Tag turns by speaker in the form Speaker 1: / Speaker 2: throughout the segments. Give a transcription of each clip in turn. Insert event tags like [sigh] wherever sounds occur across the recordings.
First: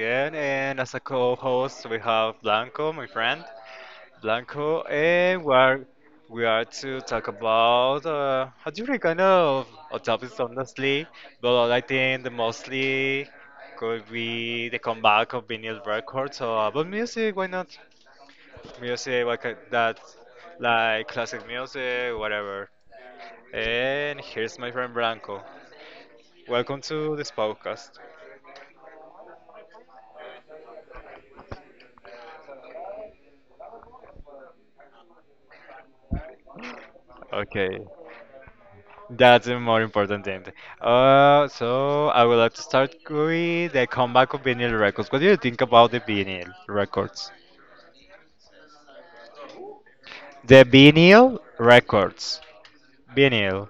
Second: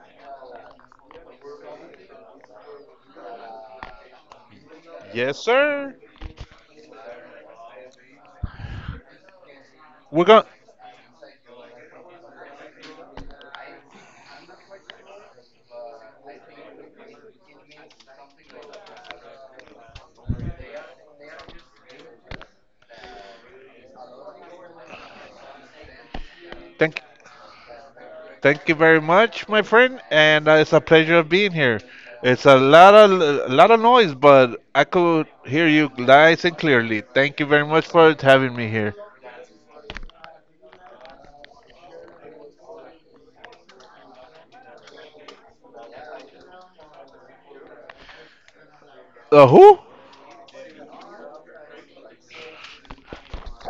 Speaker 1: again. And as a co-host, we have Blanco, my friend Blanco,
Speaker 2: Yes,
Speaker 1: and we are
Speaker 2: sir.
Speaker 1: we are to talk about how do you kind of
Speaker 2: We're
Speaker 1: topics
Speaker 2: going.
Speaker 1: honestly, but I think the mostly could be the comeback of vinyl records or about music. Why not music? Like classic music, whatever. And here's my friend Blanco. Welcome
Speaker 2: Thank,
Speaker 1: to this podcast.
Speaker 2: thank you very much, my friend, and it's a pleasure of being here. It's a lot of noise, but I could hear you nice and clearly. Thank you very
Speaker 1: Okay.
Speaker 2: much for having me here.
Speaker 1: That's a more important thing. So I would like to start with the comeback of vinyl records. What do you think about the vinyl records?
Speaker 2: The who?
Speaker 1: The vinyl records. Vinyl.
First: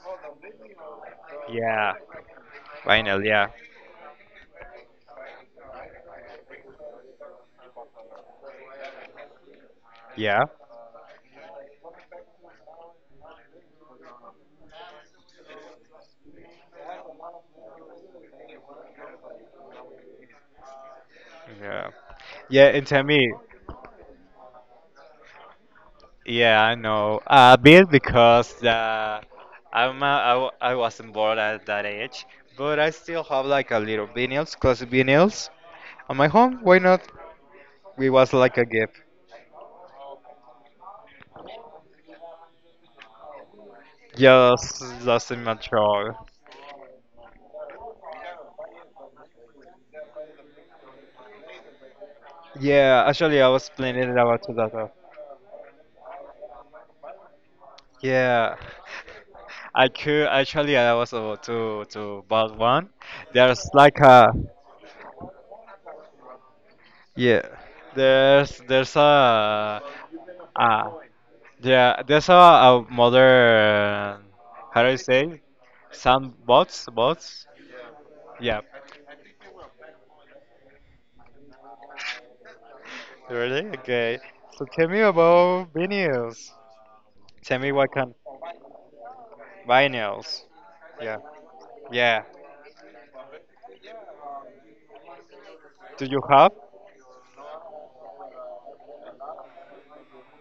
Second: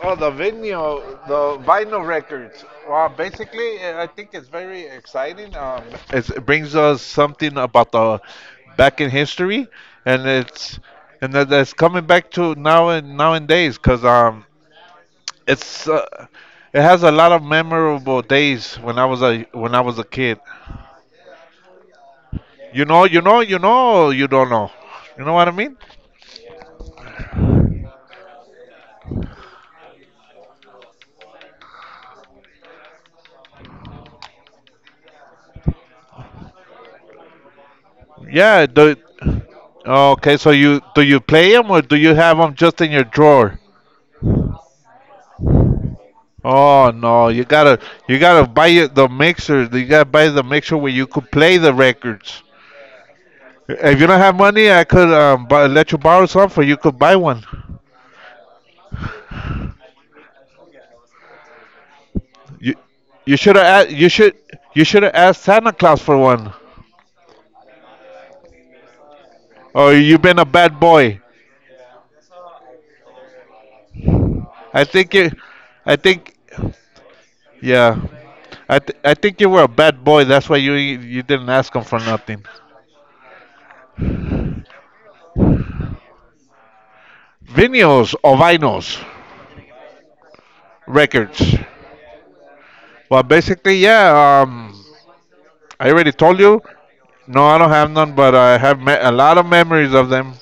Speaker 2: Oh, the
Speaker 1: Yeah.
Speaker 2: vinyl records. Well,
Speaker 1: Vinyl, yeah.
Speaker 2: basically, I think it's very exciting. It brings us something about the back in history, and
Speaker 1: Yeah.
Speaker 2: it's and that's coming back to now and nowadays because It's uh, it has a lot of memorable days when I was a kid.
Speaker 1: Yeah. Yeah, and tell me,
Speaker 2: You don't know. You know what I mean?
Speaker 1: yeah, I know a bit because I'm I wasn't born at that age, but I still have like a little vinyls, classic vinyls on my home. Why not? It was like a
Speaker 2: Yeah.
Speaker 1: gift.
Speaker 2: Okay. So you do you play them or do you have them just in your drawer?
Speaker 1: Yes, that's in immature.
Speaker 2: Oh no, you gotta the mixer. You gotta buy the mixer where you could play the records.
Speaker 1: Yeah, actually, I was
Speaker 2: If you
Speaker 1: planning it
Speaker 2: don't have
Speaker 1: about to
Speaker 2: money,
Speaker 1: that.
Speaker 2: I could bu let you borrow some, or you could buy one.
Speaker 1: Yeah, [laughs] I could actually. I was about to buy
Speaker 2: You
Speaker 1: one.
Speaker 2: you should
Speaker 1: There's
Speaker 2: have
Speaker 1: like
Speaker 2: you
Speaker 1: a
Speaker 2: should you should have asked Santa Claus for one.
Speaker 1: yeah. There's a
Speaker 2: Or you've been a bad
Speaker 1: ah
Speaker 2: boy.
Speaker 1: yeah. There's a modern how
Speaker 2: I
Speaker 1: do you
Speaker 2: think you,
Speaker 1: say
Speaker 2: I
Speaker 1: some
Speaker 2: think,
Speaker 1: bots.
Speaker 2: yeah,
Speaker 1: Yeah.
Speaker 2: I th- I think you were a bad boy. That's why you didn't ask him for nothing.
Speaker 1: Really? Okay. So tell me about vinyls. Tell me what kind
Speaker 2: Vinyls or vinyls
Speaker 1: vinyls. Yeah.
Speaker 2: records.
Speaker 1: Yeah.
Speaker 2: Well, basically, yeah. Um, I
Speaker 1: Do
Speaker 2: already
Speaker 1: you
Speaker 2: told
Speaker 1: have?
Speaker 2: you. No, I don't have none, but a lot of memories of them.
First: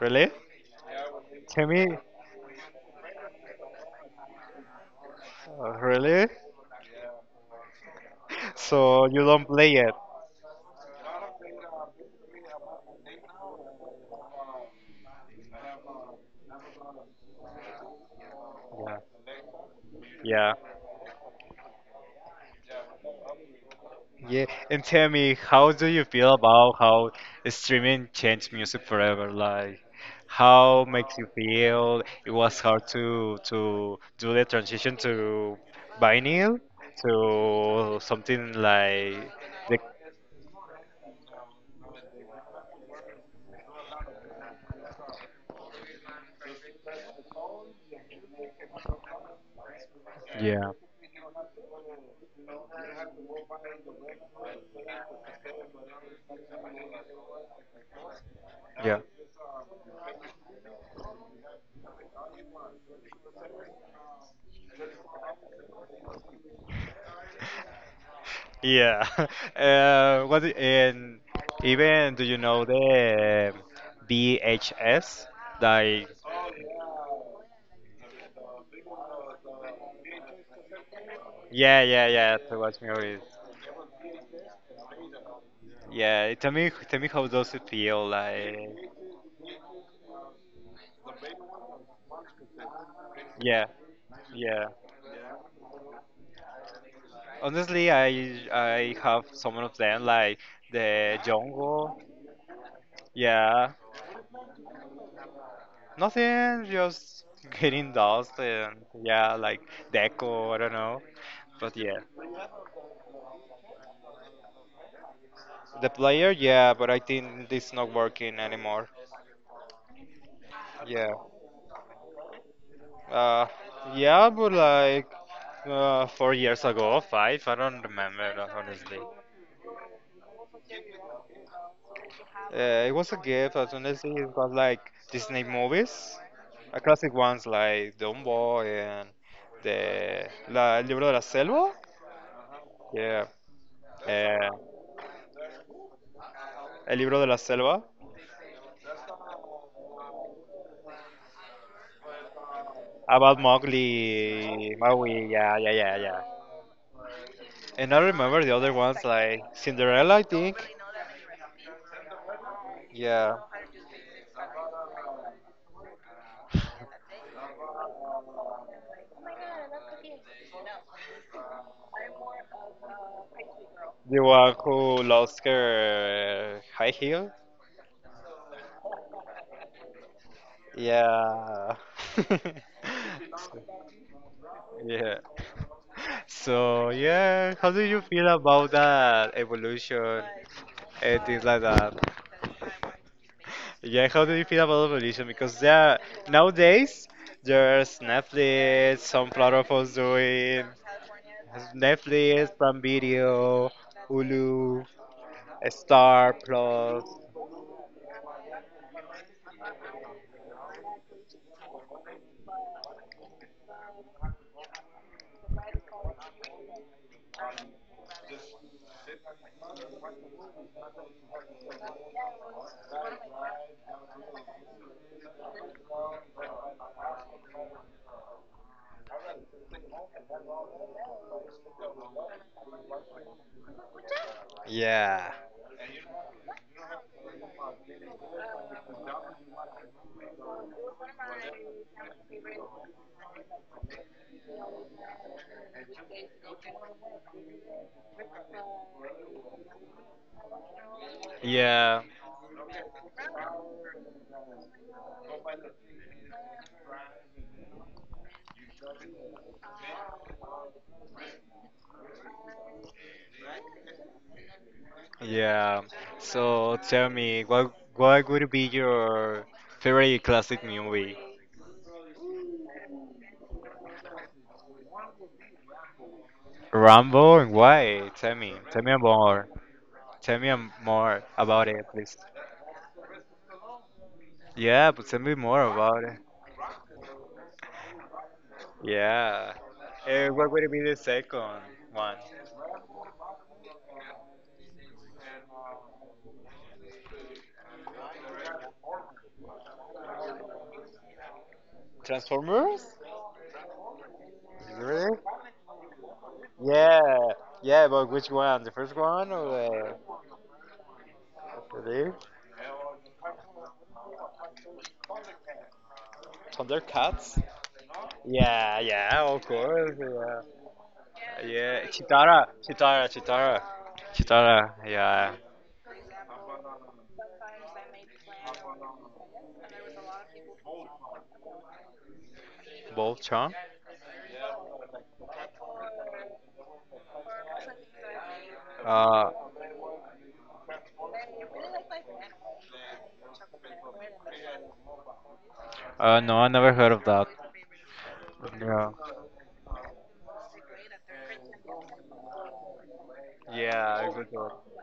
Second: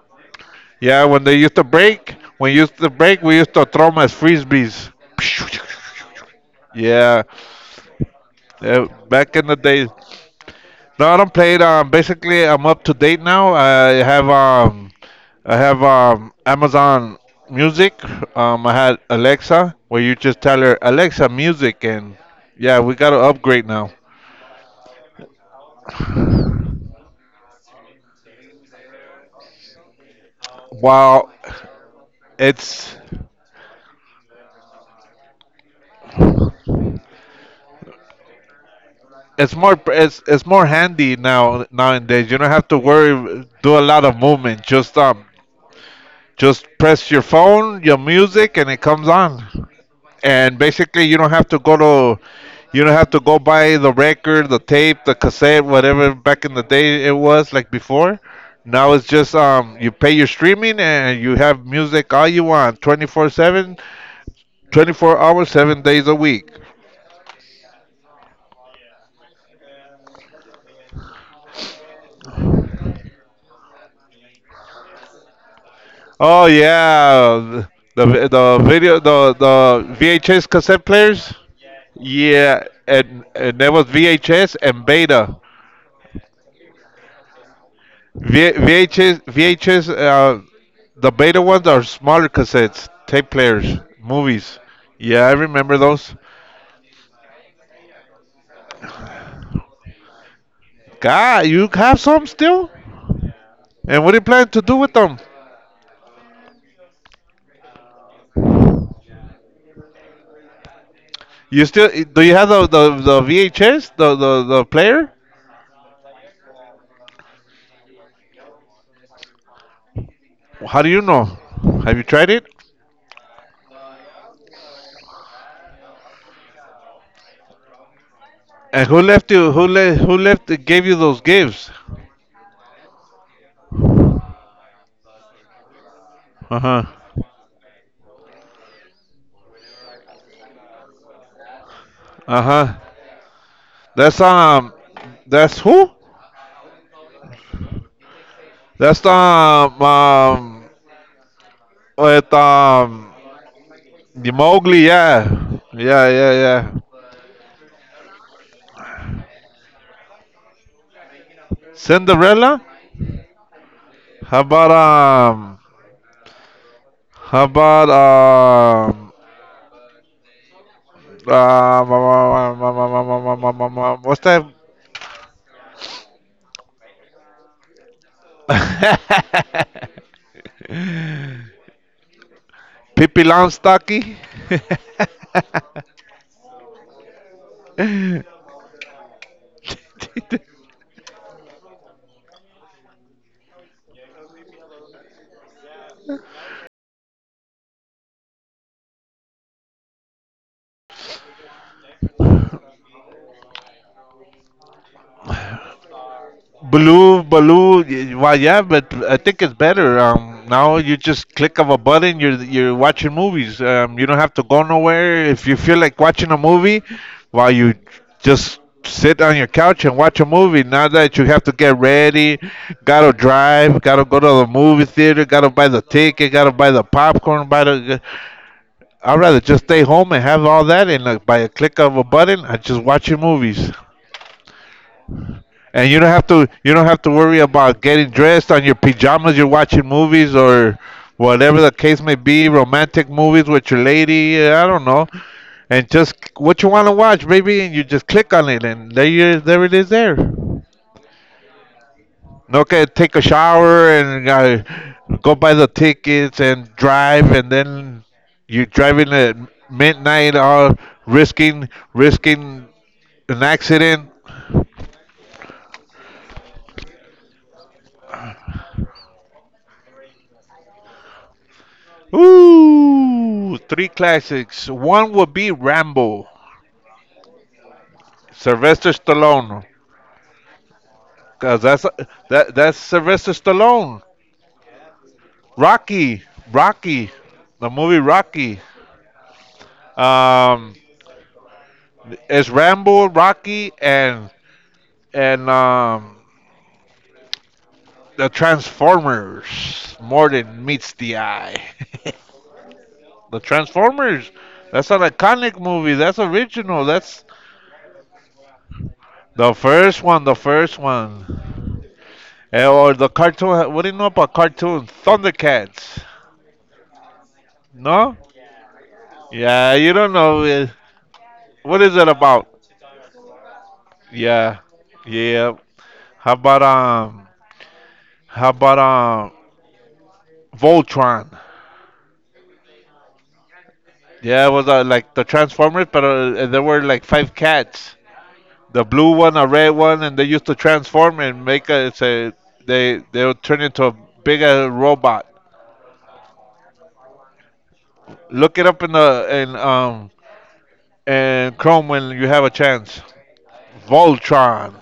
Speaker 1: Really?
Speaker 2: Yeah, when they used to
Speaker 1: Tell me,
Speaker 2: break, when you used to break, we used to throw them as frisbees. [laughs]
Speaker 1: really?
Speaker 2: Yeah,
Speaker 1: [laughs]
Speaker 2: yeah,
Speaker 1: So you
Speaker 2: back
Speaker 1: don't
Speaker 2: in the
Speaker 1: play
Speaker 2: days.
Speaker 1: it?
Speaker 2: No, I don't play it. Basically, I'm up to date now. I have Amazon Music. I
Speaker 1: Yeah.
Speaker 2: had Alexa, where you just
Speaker 1: Yeah.
Speaker 2: tell her Alexa Music, and yeah, we got to upgrade now.
Speaker 1: Yeah. And tell me, how do you feel about how streaming changed music forever? Like, how makes you
Speaker 2: Wow,
Speaker 1: feel? It was hard
Speaker 2: it's
Speaker 1: to do the transition to vinyl to something like
Speaker 2: it's
Speaker 1: the.
Speaker 2: more it's it's more handy now nowadays. You don't have to worry do a lot of movement. Just press your phone, your music, and it comes on. And
Speaker 1: Yeah.
Speaker 2: basically to you don't have to go buy the record, the tape, the cassette, whatever. Back in the day it was like before. Now
Speaker 1: Yeah.
Speaker 2: it's just you pay your streaming and you have music all you want, 24/7, 24 hours, 7 days a week.
Speaker 1: Yeah. [laughs] And even do you know the VHS? Like
Speaker 2: Oh yeah, the video the vhs cassette players.
Speaker 1: yeah, yeah, yeah, to
Speaker 2: Yeah,
Speaker 1: watch movies.
Speaker 2: and there was vhs and beta.
Speaker 1: Yeah, tell me how does it feel like
Speaker 2: VHS, the beta ones are smaller cassettes, tape
Speaker 1: yeah,
Speaker 2: players, movies.
Speaker 1: yeah.
Speaker 2: Yeah, I remember those.
Speaker 1: Honestly, I have some of them like the
Speaker 2: God, you
Speaker 1: jungle.
Speaker 2: have some still?
Speaker 1: Yeah,
Speaker 2: And what do you plan to do with them?
Speaker 1: nothing, just getting dust and yeah, like deco, I don't know.
Speaker 2: You
Speaker 1: But
Speaker 2: still
Speaker 1: yeah.
Speaker 2: do you have the VHS, the player?
Speaker 1: The player, yeah, but I think it's not working anymore.
Speaker 2: How do you
Speaker 1: Yeah.
Speaker 2: know? Have you tried it?
Speaker 1: Uh, yeah, but like 4 years ago, five, I don't remember,
Speaker 2: And
Speaker 1: honestly.
Speaker 2: who left you? Who left? Gave you those gifts?
Speaker 1: It was a gift, as honestly, it was like Disney movies,
Speaker 2: Uh huh.
Speaker 1: classic ones like Dumbo and El Libro de la Selva.
Speaker 2: Uh huh.
Speaker 1: Yeah.
Speaker 2: That's
Speaker 1: Uh,
Speaker 2: um. That's who?
Speaker 1: El Libro de la Selva.
Speaker 2: That's with um.
Speaker 1: About
Speaker 2: The
Speaker 1: Mowgli,
Speaker 2: Mowgli, yeah,
Speaker 1: Maui, yeah, yeah, yeah,
Speaker 2: yeah,
Speaker 1: yeah.
Speaker 2: yeah, yeah.
Speaker 1: And I remember the other ones like Cinderella, I think.
Speaker 2: Cinderella.
Speaker 1: Yeah,
Speaker 2: How about um? How about um? What's
Speaker 1: the
Speaker 2: that?
Speaker 1: one who lost her high heel.
Speaker 2: [laughs]
Speaker 1: Yeah. [laughs]
Speaker 2: Pippi Longstocking.
Speaker 1: Yeah.
Speaker 2: [laughs]
Speaker 1: So yeah, how do you feel about that evolution and things like that? Yeah, how do you feel about evolution? Because there are, nowadays there's Netflix, some platforms doing Netflix, Prime Video, Hulu, Star Plus.
Speaker 2: Baloo, Baloo. Well, yeah, but I think it's better. Now you just click of a button. You're watching movies. You don't have to go nowhere. If you feel like watching a movie, while you just sit on your couch and watch a movie. Not that you have to get ready, gotta drive, gotta go to the movie theater, gotta buy the ticket, gotta buy the popcorn. Buy the. I'd rather just stay home and have all that, and like, by a click of a button, I just watch your movies.
Speaker 1: Yeah,
Speaker 2: And you don't have to worry about getting dressed on your pajamas. You're watching movies or whatever the case may be, romantic movies with your lady. I don't know. And just what you want to watch, baby, and you just click on it, and there you there it is there.
Speaker 1: yeah.
Speaker 2: No, okay, take a shower and go buy the tickets and drive, and then you're driving at midnight, all risking an accident.
Speaker 1: Yeah. So tell me, what would be your favorite classic movie?
Speaker 2: Ooh, three classics. One would be Rambo,
Speaker 1: Rambo and why? Tell me. Tell
Speaker 2: Sylvester
Speaker 1: me more.
Speaker 2: Stallone,
Speaker 1: Tell me more
Speaker 2: 'cause
Speaker 1: about it, please.
Speaker 2: that's Sylvester Stallone.
Speaker 1: Yeah, but tell me more about it.
Speaker 2: Rocky, Rocky, the movie Rocky.
Speaker 1: Yeah. What would
Speaker 2: Um,
Speaker 1: be the second one?
Speaker 2: it's Rambo, Rocky, and and um, the Transformers. More than meets the eye.
Speaker 1: Transformers?
Speaker 2: [laughs] The Transformers. That's an
Speaker 1: Really?
Speaker 2: iconic movie. That's original.
Speaker 1: Yeah.
Speaker 2: That's
Speaker 1: Yeah, but which one? The first one
Speaker 2: the
Speaker 1: or
Speaker 2: first one. The first one.
Speaker 1: the
Speaker 2: Eh, or the cartoon. What do you know about cartoons? Thundercats.
Speaker 1: Thundercats?
Speaker 2: No?
Speaker 1: Yeah, yeah, of
Speaker 2: Yeah, you
Speaker 1: course.
Speaker 2: don't
Speaker 1: Yeah.
Speaker 2: know it.
Speaker 1: Yeah,
Speaker 2: What is it
Speaker 1: Chitara,
Speaker 2: about?
Speaker 1: Chitara, Chitara,
Speaker 2: Yeah,
Speaker 1: Chitara. Yeah,
Speaker 2: yeah. How about um? How about um? Voltron.
Speaker 1: Bob Chong.
Speaker 2: Yeah, it was like the Transformers, but there were like five cats. The blue
Speaker 1: Uh,
Speaker 2: one, a red one, and they used to transform and make a. It's a they would turn into a bigger robot.
Speaker 1: no, I never heard of that.
Speaker 2: Look it up
Speaker 1: Yeah.
Speaker 2: in the in Chrome when you have a chance.
Speaker 1: Yeah, a good one.
Speaker 2: Voltron.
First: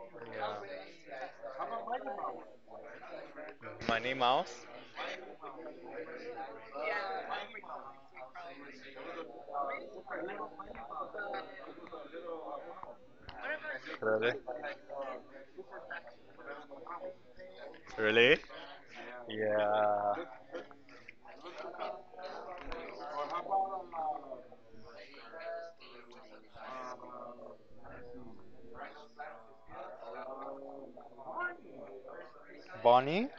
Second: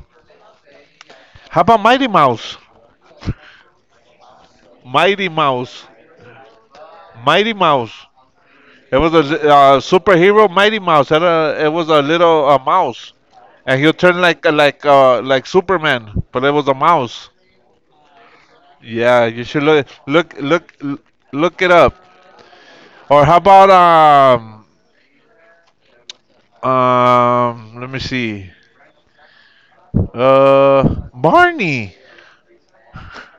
Speaker 1: Yeah.
Speaker 2: How about Mighty Mouse?
Speaker 1: Money Mouse.
Speaker 2: Mighty Mouse. Mighty Mouse. It was a superhero Mighty Mouse. Had a, it was a little mouse, and he'll turn
Speaker 1: Really?
Speaker 2: like like Superman, but it was a mouse.
Speaker 1: Really?
Speaker 2: Yeah, you should
Speaker 1: Yeah.
Speaker 2: look it up. Or how about um? Let me see. Uh, Barney.
Speaker 1: Bonnie.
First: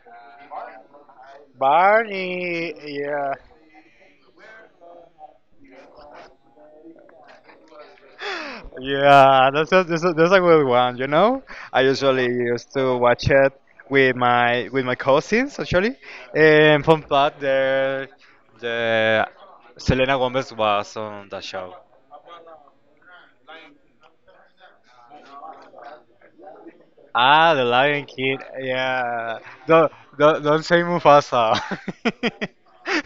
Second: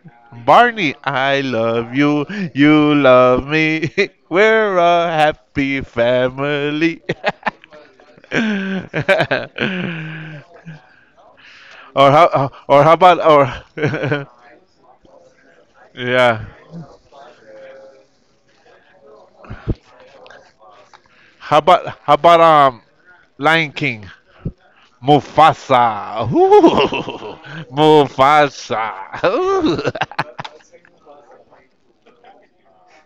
Speaker 2: Barney, I love you.
Speaker 1: Barney.
Speaker 2: You
Speaker 1: Yeah.
Speaker 2: love me. [laughs] We're a happy family. [laughs] [laughs] or
Speaker 1: Yeah, that's a good one. You know, I usually used
Speaker 2: or how
Speaker 1: to
Speaker 2: about
Speaker 1: watch
Speaker 2: or
Speaker 1: it with
Speaker 2: [laughs]
Speaker 1: my with my cousins actually.
Speaker 2: yeah,
Speaker 1: And fun fact, the Selena Gomez was on that
Speaker 2: how
Speaker 1: show.
Speaker 2: about Lion King, Mufasa. Ooh,
Speaker 1: Ah, the
Speaker 2: [laughs]
Speaker 1: Lion King.
Speaker 2: Mufasa.
Speaker 1: Yeah,
Speaker 2: Ooh.
Speaker 1: don't don't say Mufasa. [laughs]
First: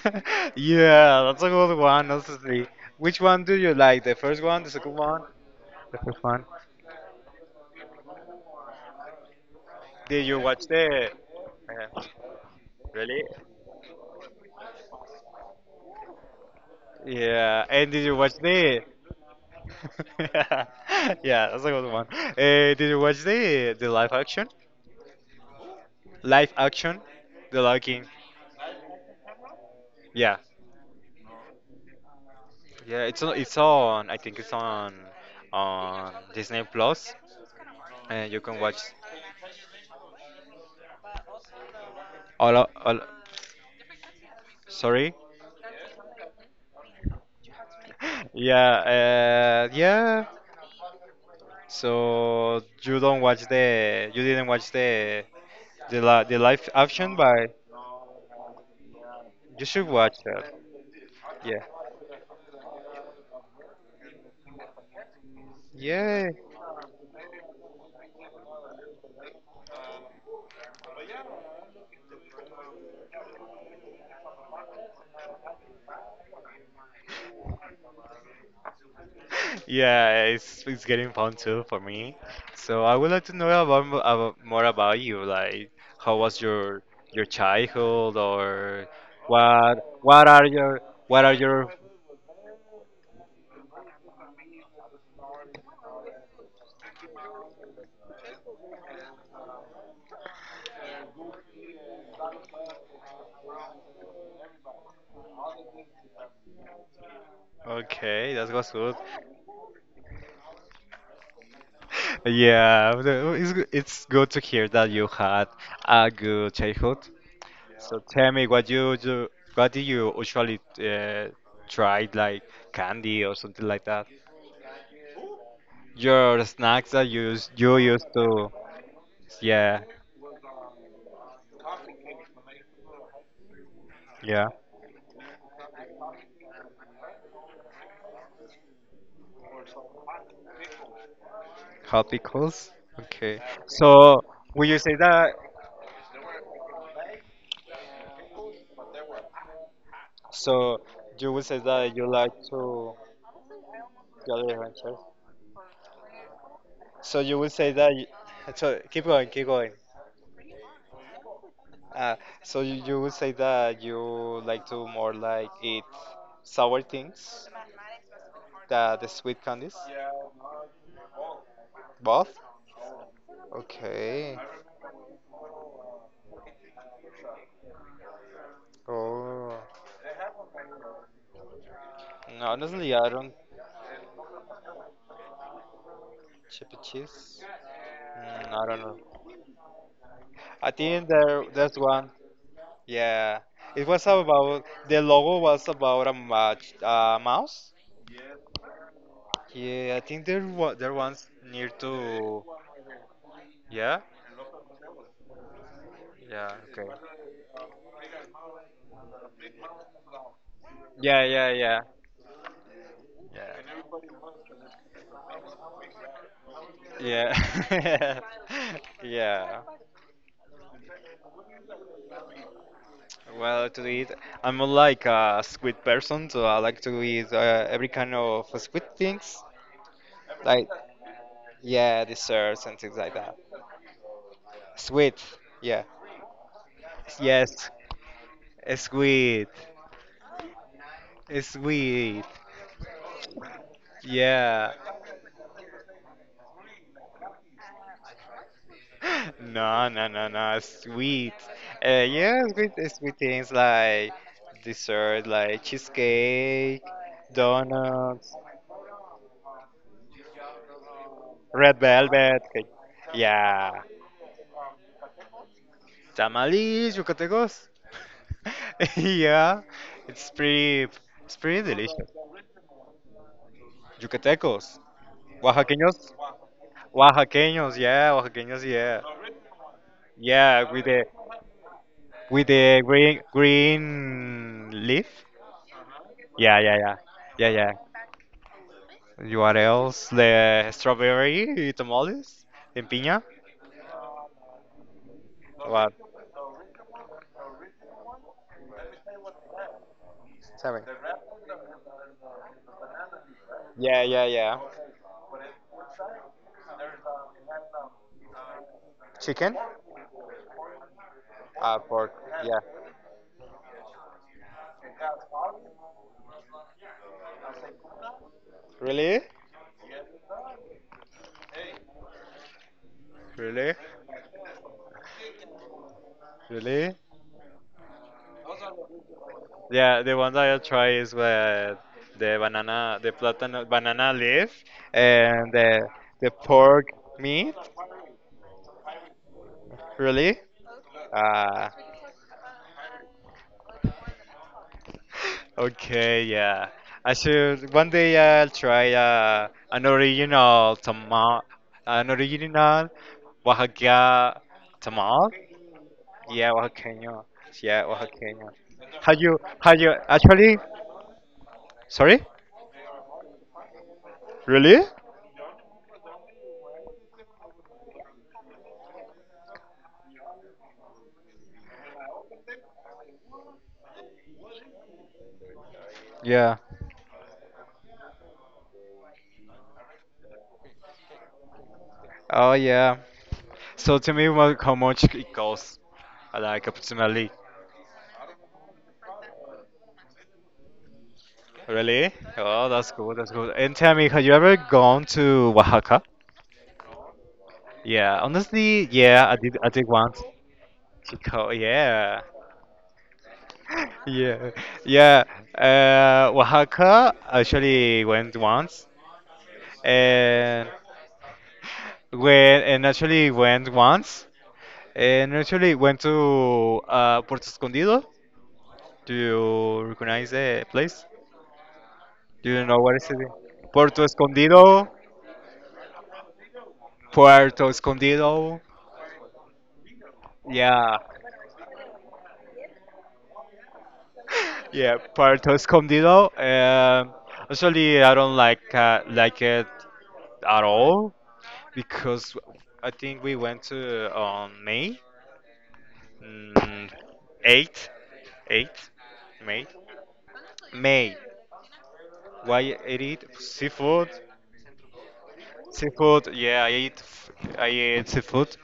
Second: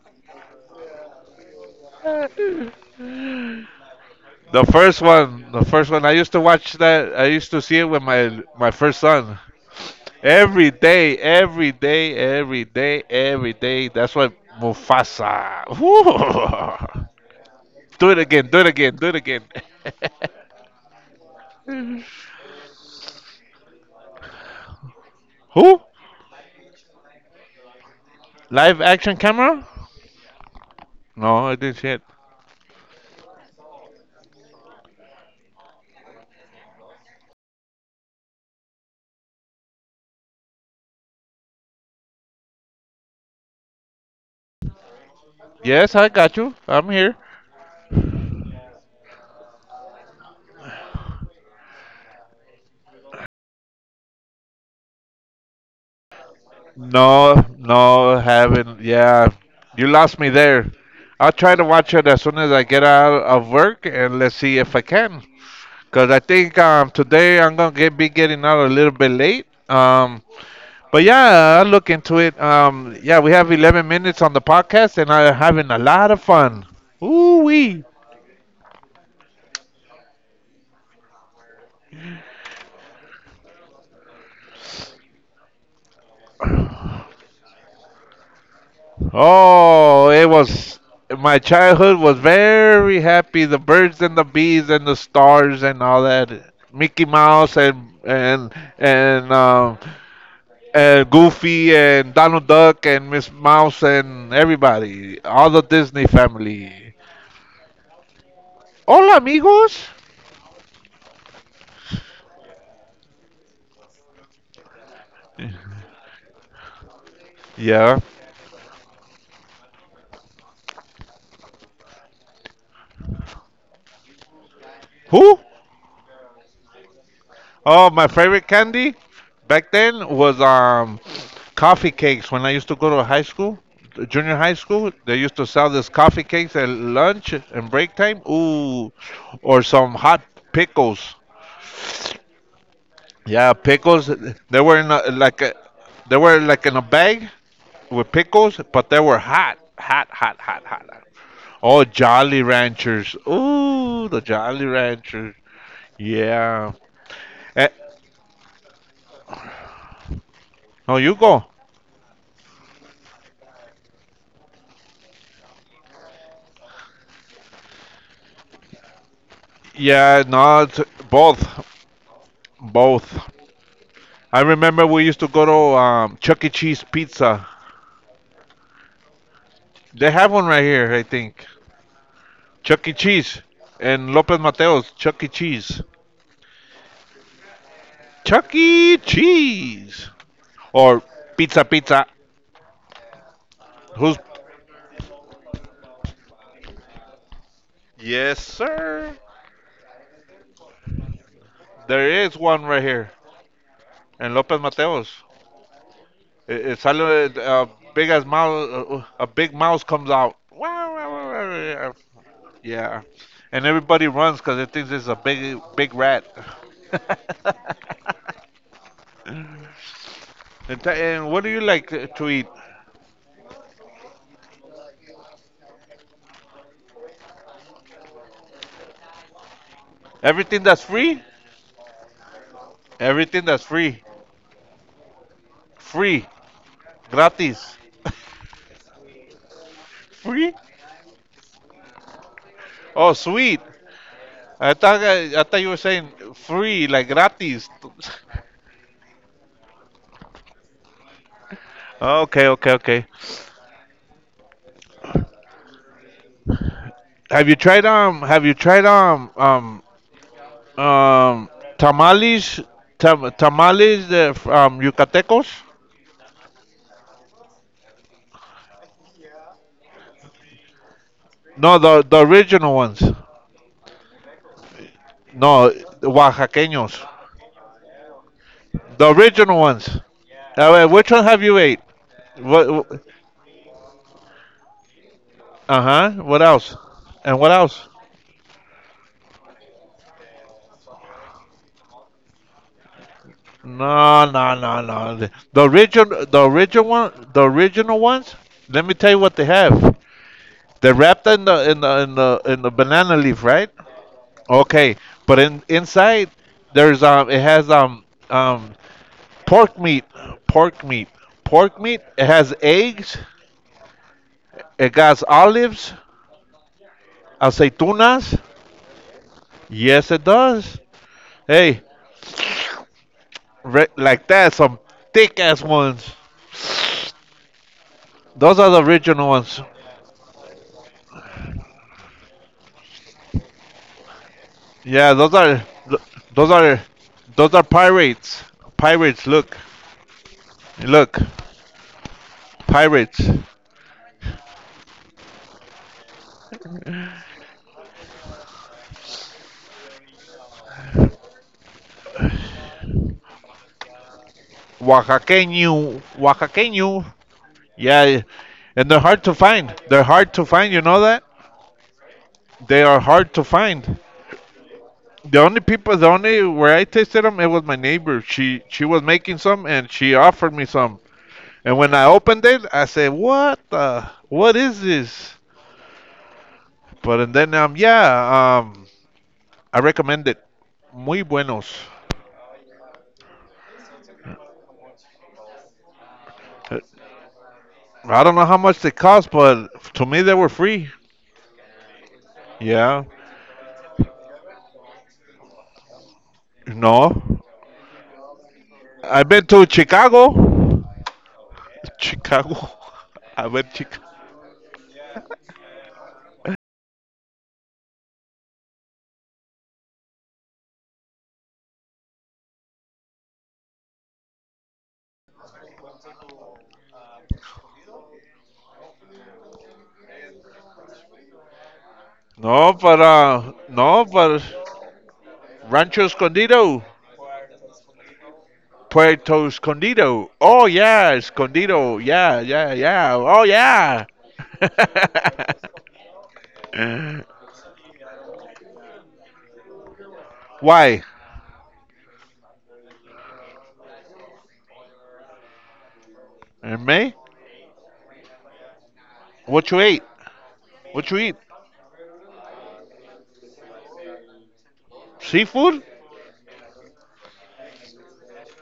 Speaker 1: Yeah, that's a good one. Honestly, which one do you like? The first
Speaker 2: [laughs]
Speaker 1: one,
Speaker 2: The
Speaker 1: the second
Speaker 2: first
Speaker 1: one,
Speaker 2: one, the first
Speaker 1: the
Speaker 2: one. I
Speaker 1: first
Speaker 2: used to
Speaker 1: one.
Speaker 2: watch that. I used to see it with my first son
Speaker 1: Did you watch
Speaker 2: every
Speaker 1: the?
Speaker 2: day,
Speaker 1: uh, Really?
Speaker 2: that's what. Mufasa. Ooh.
Speaker 1: Yeah, and
Speaker 2: [laughs]
Speaker 1: did
Speaker 2: Do
Speaker 1: you
Speaker 2: it
Speaker 1: watch
Speaker 2: again,
Speaker 1: the? [laughs] Yeah, that's a good one. Did you watch the live action?
Speaker 2: [laughs] who.
Speaker 1: Live action, The Lion King.
Speaker 2: Live action camera?
Speaker 1: Yeah,
Speaker 2: No, I didn't see it.
Speaker 1: yeah. It's on. It's on. I think it's on Disney Plus, and you can watch all sorry. [laughs]
Speaker 2: Yes, I got you. I'm here.
Speaker 1: Yeah. Yeah. So you don't watch the, you didn't watch the live action,
Speaker 2: No,
Speaker 1: but
Speaker 2: no, haven't. Yeah,
Speaker 1: you should
Speaker 2: you
Speaker 1: watch
Speaker 2: lost me
Speaker 1: that.
Speaker 2: there. I'll try
Speaker 1: Yeah.
Speaker 2: to watch it as soon as I get out of work and let's see if I can. Because I
Speaker 1: Yeah.
Speaker 2: think today I'm going to be getting out a little bit late. But yeah, I'll look into it. Yeah, we have 11 minutes on the podcast and I'm having a lot of fun. Ooh, wee.
Speaker 1: [laughs] Yeah, it's getting fun too for me. So I would like to know about, about more about you. Like, how was your childhood, or what
Speaker 2: Oh,
Speaker 1: what
Speaker 2: it
Speaker 1: are
Speaker 2: was
Speaker 1: your what are
Speaker 2: my
Speaker 1: your
Speaker 2: childhood was very happy. The birds and the bees and the stars and all that. Mickey Mouse and and Goofy and Donald Duck and Miss Mouse and everybody, all the Disney family.
Speaker 1: Okay, that was good.
Speaker 2: Hola, amigos.
Speaker 1: [laughs] Yeah, it's good to hear that you had a good childhood.
Speaker 2: Yeah.
Speaker 1: So tell me, what you do, what do you usually try, like candy or something like that?
Speaker 2: Who?
Speaker 1: Your snacks that you
Speaker 2: Oh,
Speaker 1: used
Speaker 2: my favorite
Speaker 1: to,
Speaker 2: candy back
Speaker 1: yeah,
Speaker 2: then was coffee cakes. When I used to go to high school, junior
Speaker 1: yeah,
Speaker 2: high school, they used to sell this coffee cakes at lunch and break time. Ooh, or some hot pickles.
Speaker 1: hot pickles. Okay.
Speaker 2: Yeah, pickles.
Speaker 1: So
Speaker 2: They
Speaker 1: will you
Speaker 2: were in
Speaker 1: say
Speaker 2: a,
Speaker 1: that?
Speaker 2: like a, they were like in a bag with pickles, but they were hot, hot, hot, hot,
Speaker 1: So
Speaker 2: hot, hot.
Speaker 1: you will say
Speaker 2: Oh,
Speaker 1: that you like
Speaker 2: Jolly
Speaker 1: to
Speaker 2: Ranchers. Ooh, the
Speaker 1: the other
Speaker 2: Jolly
Speaker 1: adventures.
Speaker 2: Ranchers. Yeah.
Speaker 1: So you will
Speaker 2: Eh,
Speaker 1: say that. You, so keep going, keep going.
Speaker 2: no, you go.
Speaker 1: Uh, so you would say that you like to more like eat sour things, the sweet candies,
Speaker 2: Yeah, no, it's both.
Speaker 1: both.
Speaker 2: Both.
Speaker 1: Okay.
Speaker 2: I remember we used to go to Chuck E. Cheese Pizza.
Speaker 1: Oh.
Speaker 2: They have one right here, I think.
Speaker 1: No,
Speaker 2: Chuck
Speaker 1: honestly,
Speaker 2: E.
Speaker 1: I don't
Speaker 2: Cheese and Lopez Mateos. Chuck E. Cheese.
Speaker 1: chip and cheese. Mm,
Speaker 2: Chuck
Speaker 1: I don't
Speaker 2: E.
Speaker 1: know.
Speaker 2: Cheese
Speaker 1: I
Speaker 2: or
Speaker 1: think there
Speaker 2: Pizza
Speaker 1: there's
Speaker 2: Pizza.
Speaker 1: one. Yeah. It was
Speaker 2: Who's?
Speaker 1: about the logo was about a match, mouse.
Speaker 2: Yes, sir.
Speaker 1: Yeah, I think there was there one's near
Speaker 2: There is
Speaker 1: to.
Speaker 2: one right here
Speaker 1: Yeah.
Speaker 2: in Lopez Mateos.
Speaker 1: Yeah. Okay.
Speaker 2: It's a little, big as mouse. A big mouse comes out. Wow, wow,
Speaker 1: Yeah,
Speaker 2: wow,
Speaker 1: yeah,
Speaker 2: wow,
Speaker 1: yeah.
Speaker 2: wow, wow. Yeah, and everybody runs because it thinks it's a big, big rat.
Speaker 1: Yeah. Yeah.
Speaker 2: [laughs]
Speaker 1: [laughs] Yeah.
Speaker 2: And what do you like to eat?
Speaker 1: Well, to eat, I'm more like a squid person, so I like to eat every kind of squid things,
Speaker 2: Everything
Speaker 1: like
Speaker 2: that's free?
Speaker 1: yeah, desserts and things like that.
Speaker 2: Everything that's free.
Speaker 1: Sweet, yeah,
Speaker 2: Free.
Speaker 1: yes,
Speaker 2: Gratis.
Speaker 1: a sweet,
Speaker 2: Free?
Speaker 1: a sweet,
Speaker 2: Oh, sweet.
Speaker 1: yeah.
Speaker 2: I thought you were saying free, like gratis.
Speaker 1: [laughs] No, no, no, no, sweet.
Speaker 2: [laughs]
Speaker 1: Yeah,
Speaker 2: okay,
Speaker 1: sweet,
Speaker 2: okay, okay.
Speaker 1: sweet things like dessert, like cheesecake,
Speaker 2: Have you tried um?
Speaker 1: donuts.
Speaker 2: Have you tried um
Speaker 1: Red Velvet.
Speaker 2: tamales?
Speaker 1: Okay. Yeah.
Speaker 2: Tamales the Yucatecos?
Speaker 1: Tamales, Yucatecos. [laughs] yeah. It's pretty, it's pretty
Speaker 2: No,
Speaker 1: delicious.
Speaker 2: the original ones.
Speaker 1: Yucatecos.
Speaker 2: No, the
Speaker 1: Oaxaqueños.
Speaker 2: Oaxaqueños.
Speaker 1: Oaxaqueños, yeah, Oaxaqueños, yeah.
Speaker 2: The original ones.
Speaker 1: Yeah, with
Speaker 2: Wait,
Speaker 1: the
Speaker 2: which one have you ate?
Speaker 1: with the
Speaker 2: What?
Speaker 1: green leaf.
Speaker 2: Uh huh. What
Speaker 1: Yeah,
Speaker 2: else?
Speaker 1: yeah, yeah.
Speaker 2: And
Speaker 1: Yeah,
Speaker 2: what
Speaker 1: yeah.
Speaker 2: else?
Speaker 1: You What else? The strawberry tamales in piña?
Speaker 2: No, no, no, no. The
Speaker 1: What?
Speaker 2: original, the original ones. Let me tell you what they have.
Speaker 1: Seven.
Speaker 2: They're wrapped in the banana leaf, right?
Speaker 1: Yeah, yeah, yeah.
Speaker 2: Okay, but in inside there's it has um
Speaker 1: Chicken?
Speaker 2: pork meat, pork meat, pork meat.
Speaker 1: Pork.
Speaker 2: It has
Speaker 1: Yeah.
Speaker 2: eggs. It got olives, aceitunas.
Speaker 1: Really?
Speaker 2: Yes, it does. Hey,
Speaker 1: Really?
Speaker 2: like that, some thick ass ones.
Speaker 1: Really?
Speaker 2: Those are the original ones.
Speaker 1: Yeah, the one that I try is with the banana, the platano, banana leaf,
Speaker 2: Yeah,
Speaker 1: and the
Speaker 2: those are
Speaker 1: pork meat.
Speaker 2: those are pirates. Pirates, look,
Speaker 1: Really?
Speaker 2: look,
Speaker 1: Uh,
Speaker 2: pirates.
Speaker 1: okay, yeah. I should one day I'll try an original tamal, an original Oaxaca tamal.
Speaker 2: Oaxaqueño,
Speaker 1: Yeah,
Speaker 2: Oaxaqueño.
Speaker 1: oaxaqueño. Yeah,
Speaker 2: Yeah,
Speaker 1: oaxaqueño.
Speaker 2: and they're
Speaker 1: How
Speaker 2: hard
Speaker 1: you?
Speaker 2: to
Speaker 1: How
Speaker 2: find.
Speaker 1: you?
Speaker 2: They're hard to
Speaker 1: Actually,
Speaker 2: find. You know that?
Speaker 1: sorry.
Speaker 2: They are hard to find.
Speaker 1: Really?
Speaker 2: The only people, the only where I tasted them, it was my neighbor. She was making some, and she offered me some. And when I opened it, I said, "What the? What is this?"
Speaker 1: Yeah.
Speaker 2: But and then yeah I recommend it. Muy buenos.
Speaker 1: Oh yeah. So tell me what, how much it costs, like approximately.
Speaker 2: I don't know how much they cost, but to me they were free.
Speaker 1: Really? Oh, that's
Speaker 2: Yeah.
Speaker 1: good. That's good. And tell me, have you ever gone to Oaxaca?
Speaker 2: No.
Speaker 1: Yeah. Honestly, yeah,
Speaker 2: I've
Speaker 1: I
Speaker 2: been
Speaker 1: did.
Speaker 2: to
Speaker 1: I did once.
Speaker 2: Chicago.
Speaker 1: Chico, yeah. [laughs]
Speaker 2: Chicago. [laughs] I went Chicago.
Speaker 1: Yeah, yeah. Oaxaca actually went once, and when and actually went once, and actually went to Puerto Escondido. Do you recognize the place? Do you
Speaker 2: No,
Speaker 1: know what
Speaker 2: but
Speaker 1: is it? Puerto
Speaker 2: no, but
Speaker 1: Escondido.
Speaker 2: Rancho Escondido,
Speaker 1: Puerto Escondido.
Speaker 2: Puerto Escondido. Oh
Speaker 1: Yeah.
Speaker 2: yeah, Escondido. Yeah, yeah, yeah. Oh yeah.
Speaker 1: [laughs] Yeah, Puerto Escondido.
Speaker 2: [laughs]
Speaker 1: Actually, I don't like it at
Speaker 2: Why?
Speaker 1: all because I think we went to on May
Speaker 2: In
Speaker 1: mm,
Speaker 2: May?
Speaker 1: 8, 8, May,
Speaker 2: What you ate? What
Speaker 1: May.
Speaker 2: you eat?
Speaker 1: Why I ate seafood?
Speaker 2: Seafood?
Speaker 1: Seafood, yeah, I eat seafood,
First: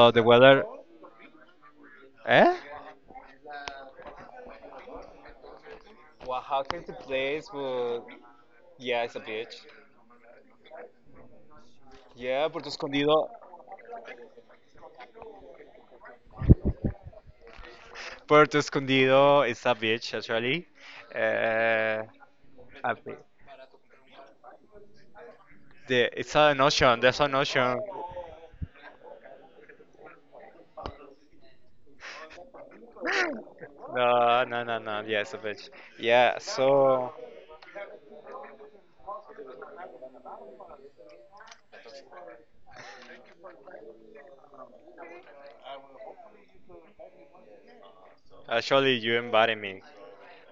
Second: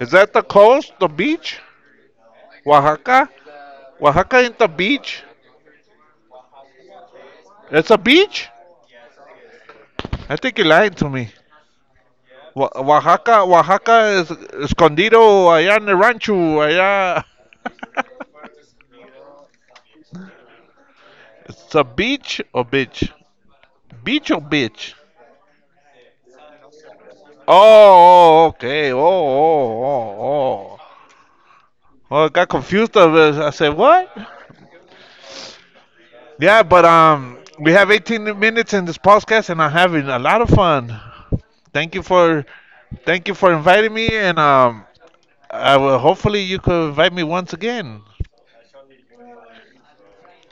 Speaker 2: Is
Speaker 1: the
Speaker 2: that the
Speaker 1: weather,
Speaker 2: coast? The beach?
Speaker 1: eh?
Speaker 2: Oaxaca? Oaxaca ain't the beach.
Speaker 1: Oaxaca is the place,
Speaker 2: It's a
Speaker 1: but
Speaker 2: beach?
Speaker 1: yeah, it's a beach.
Speaker 2: I think you lied to me.
Speaker 1: Yeah, Puerto Escondido.
Speaker 2: Oaxaca, Oaxaca is escondido allá en el rancho, allá.
Speaker 1: Puerto Escondido is a beach actually.
Speaker 2: [laughs] It's a
Speaker 1: Uh,
Speaker 2: beach or
Speaker 1: a
Speaker 2: bitch?
Speaker 1: bi-
Speaker 2: Beach or bitch?
Speaker 1: it's an ocean. There's an
Speaker 2: Oh,
Speaker 1: ocean.
Speaker 2: oh, okay. Oh, oh, oh, oh. Well, I got confused. I
Speaker 1: [laughs]
Speaker 2: said, what?
Speaker 1: No, no, no, no. Yeah, it's a beach. Yeah.
Speaker 2: Yeah, but
Speaker 1: So
Speaker 2: we have 18 minutes in this podcast, and I'm having a lot of fun. Thank you for, thank you for inviting me, and I will hopefully you could invite me once again.
Speaker 1: actually, you embody me.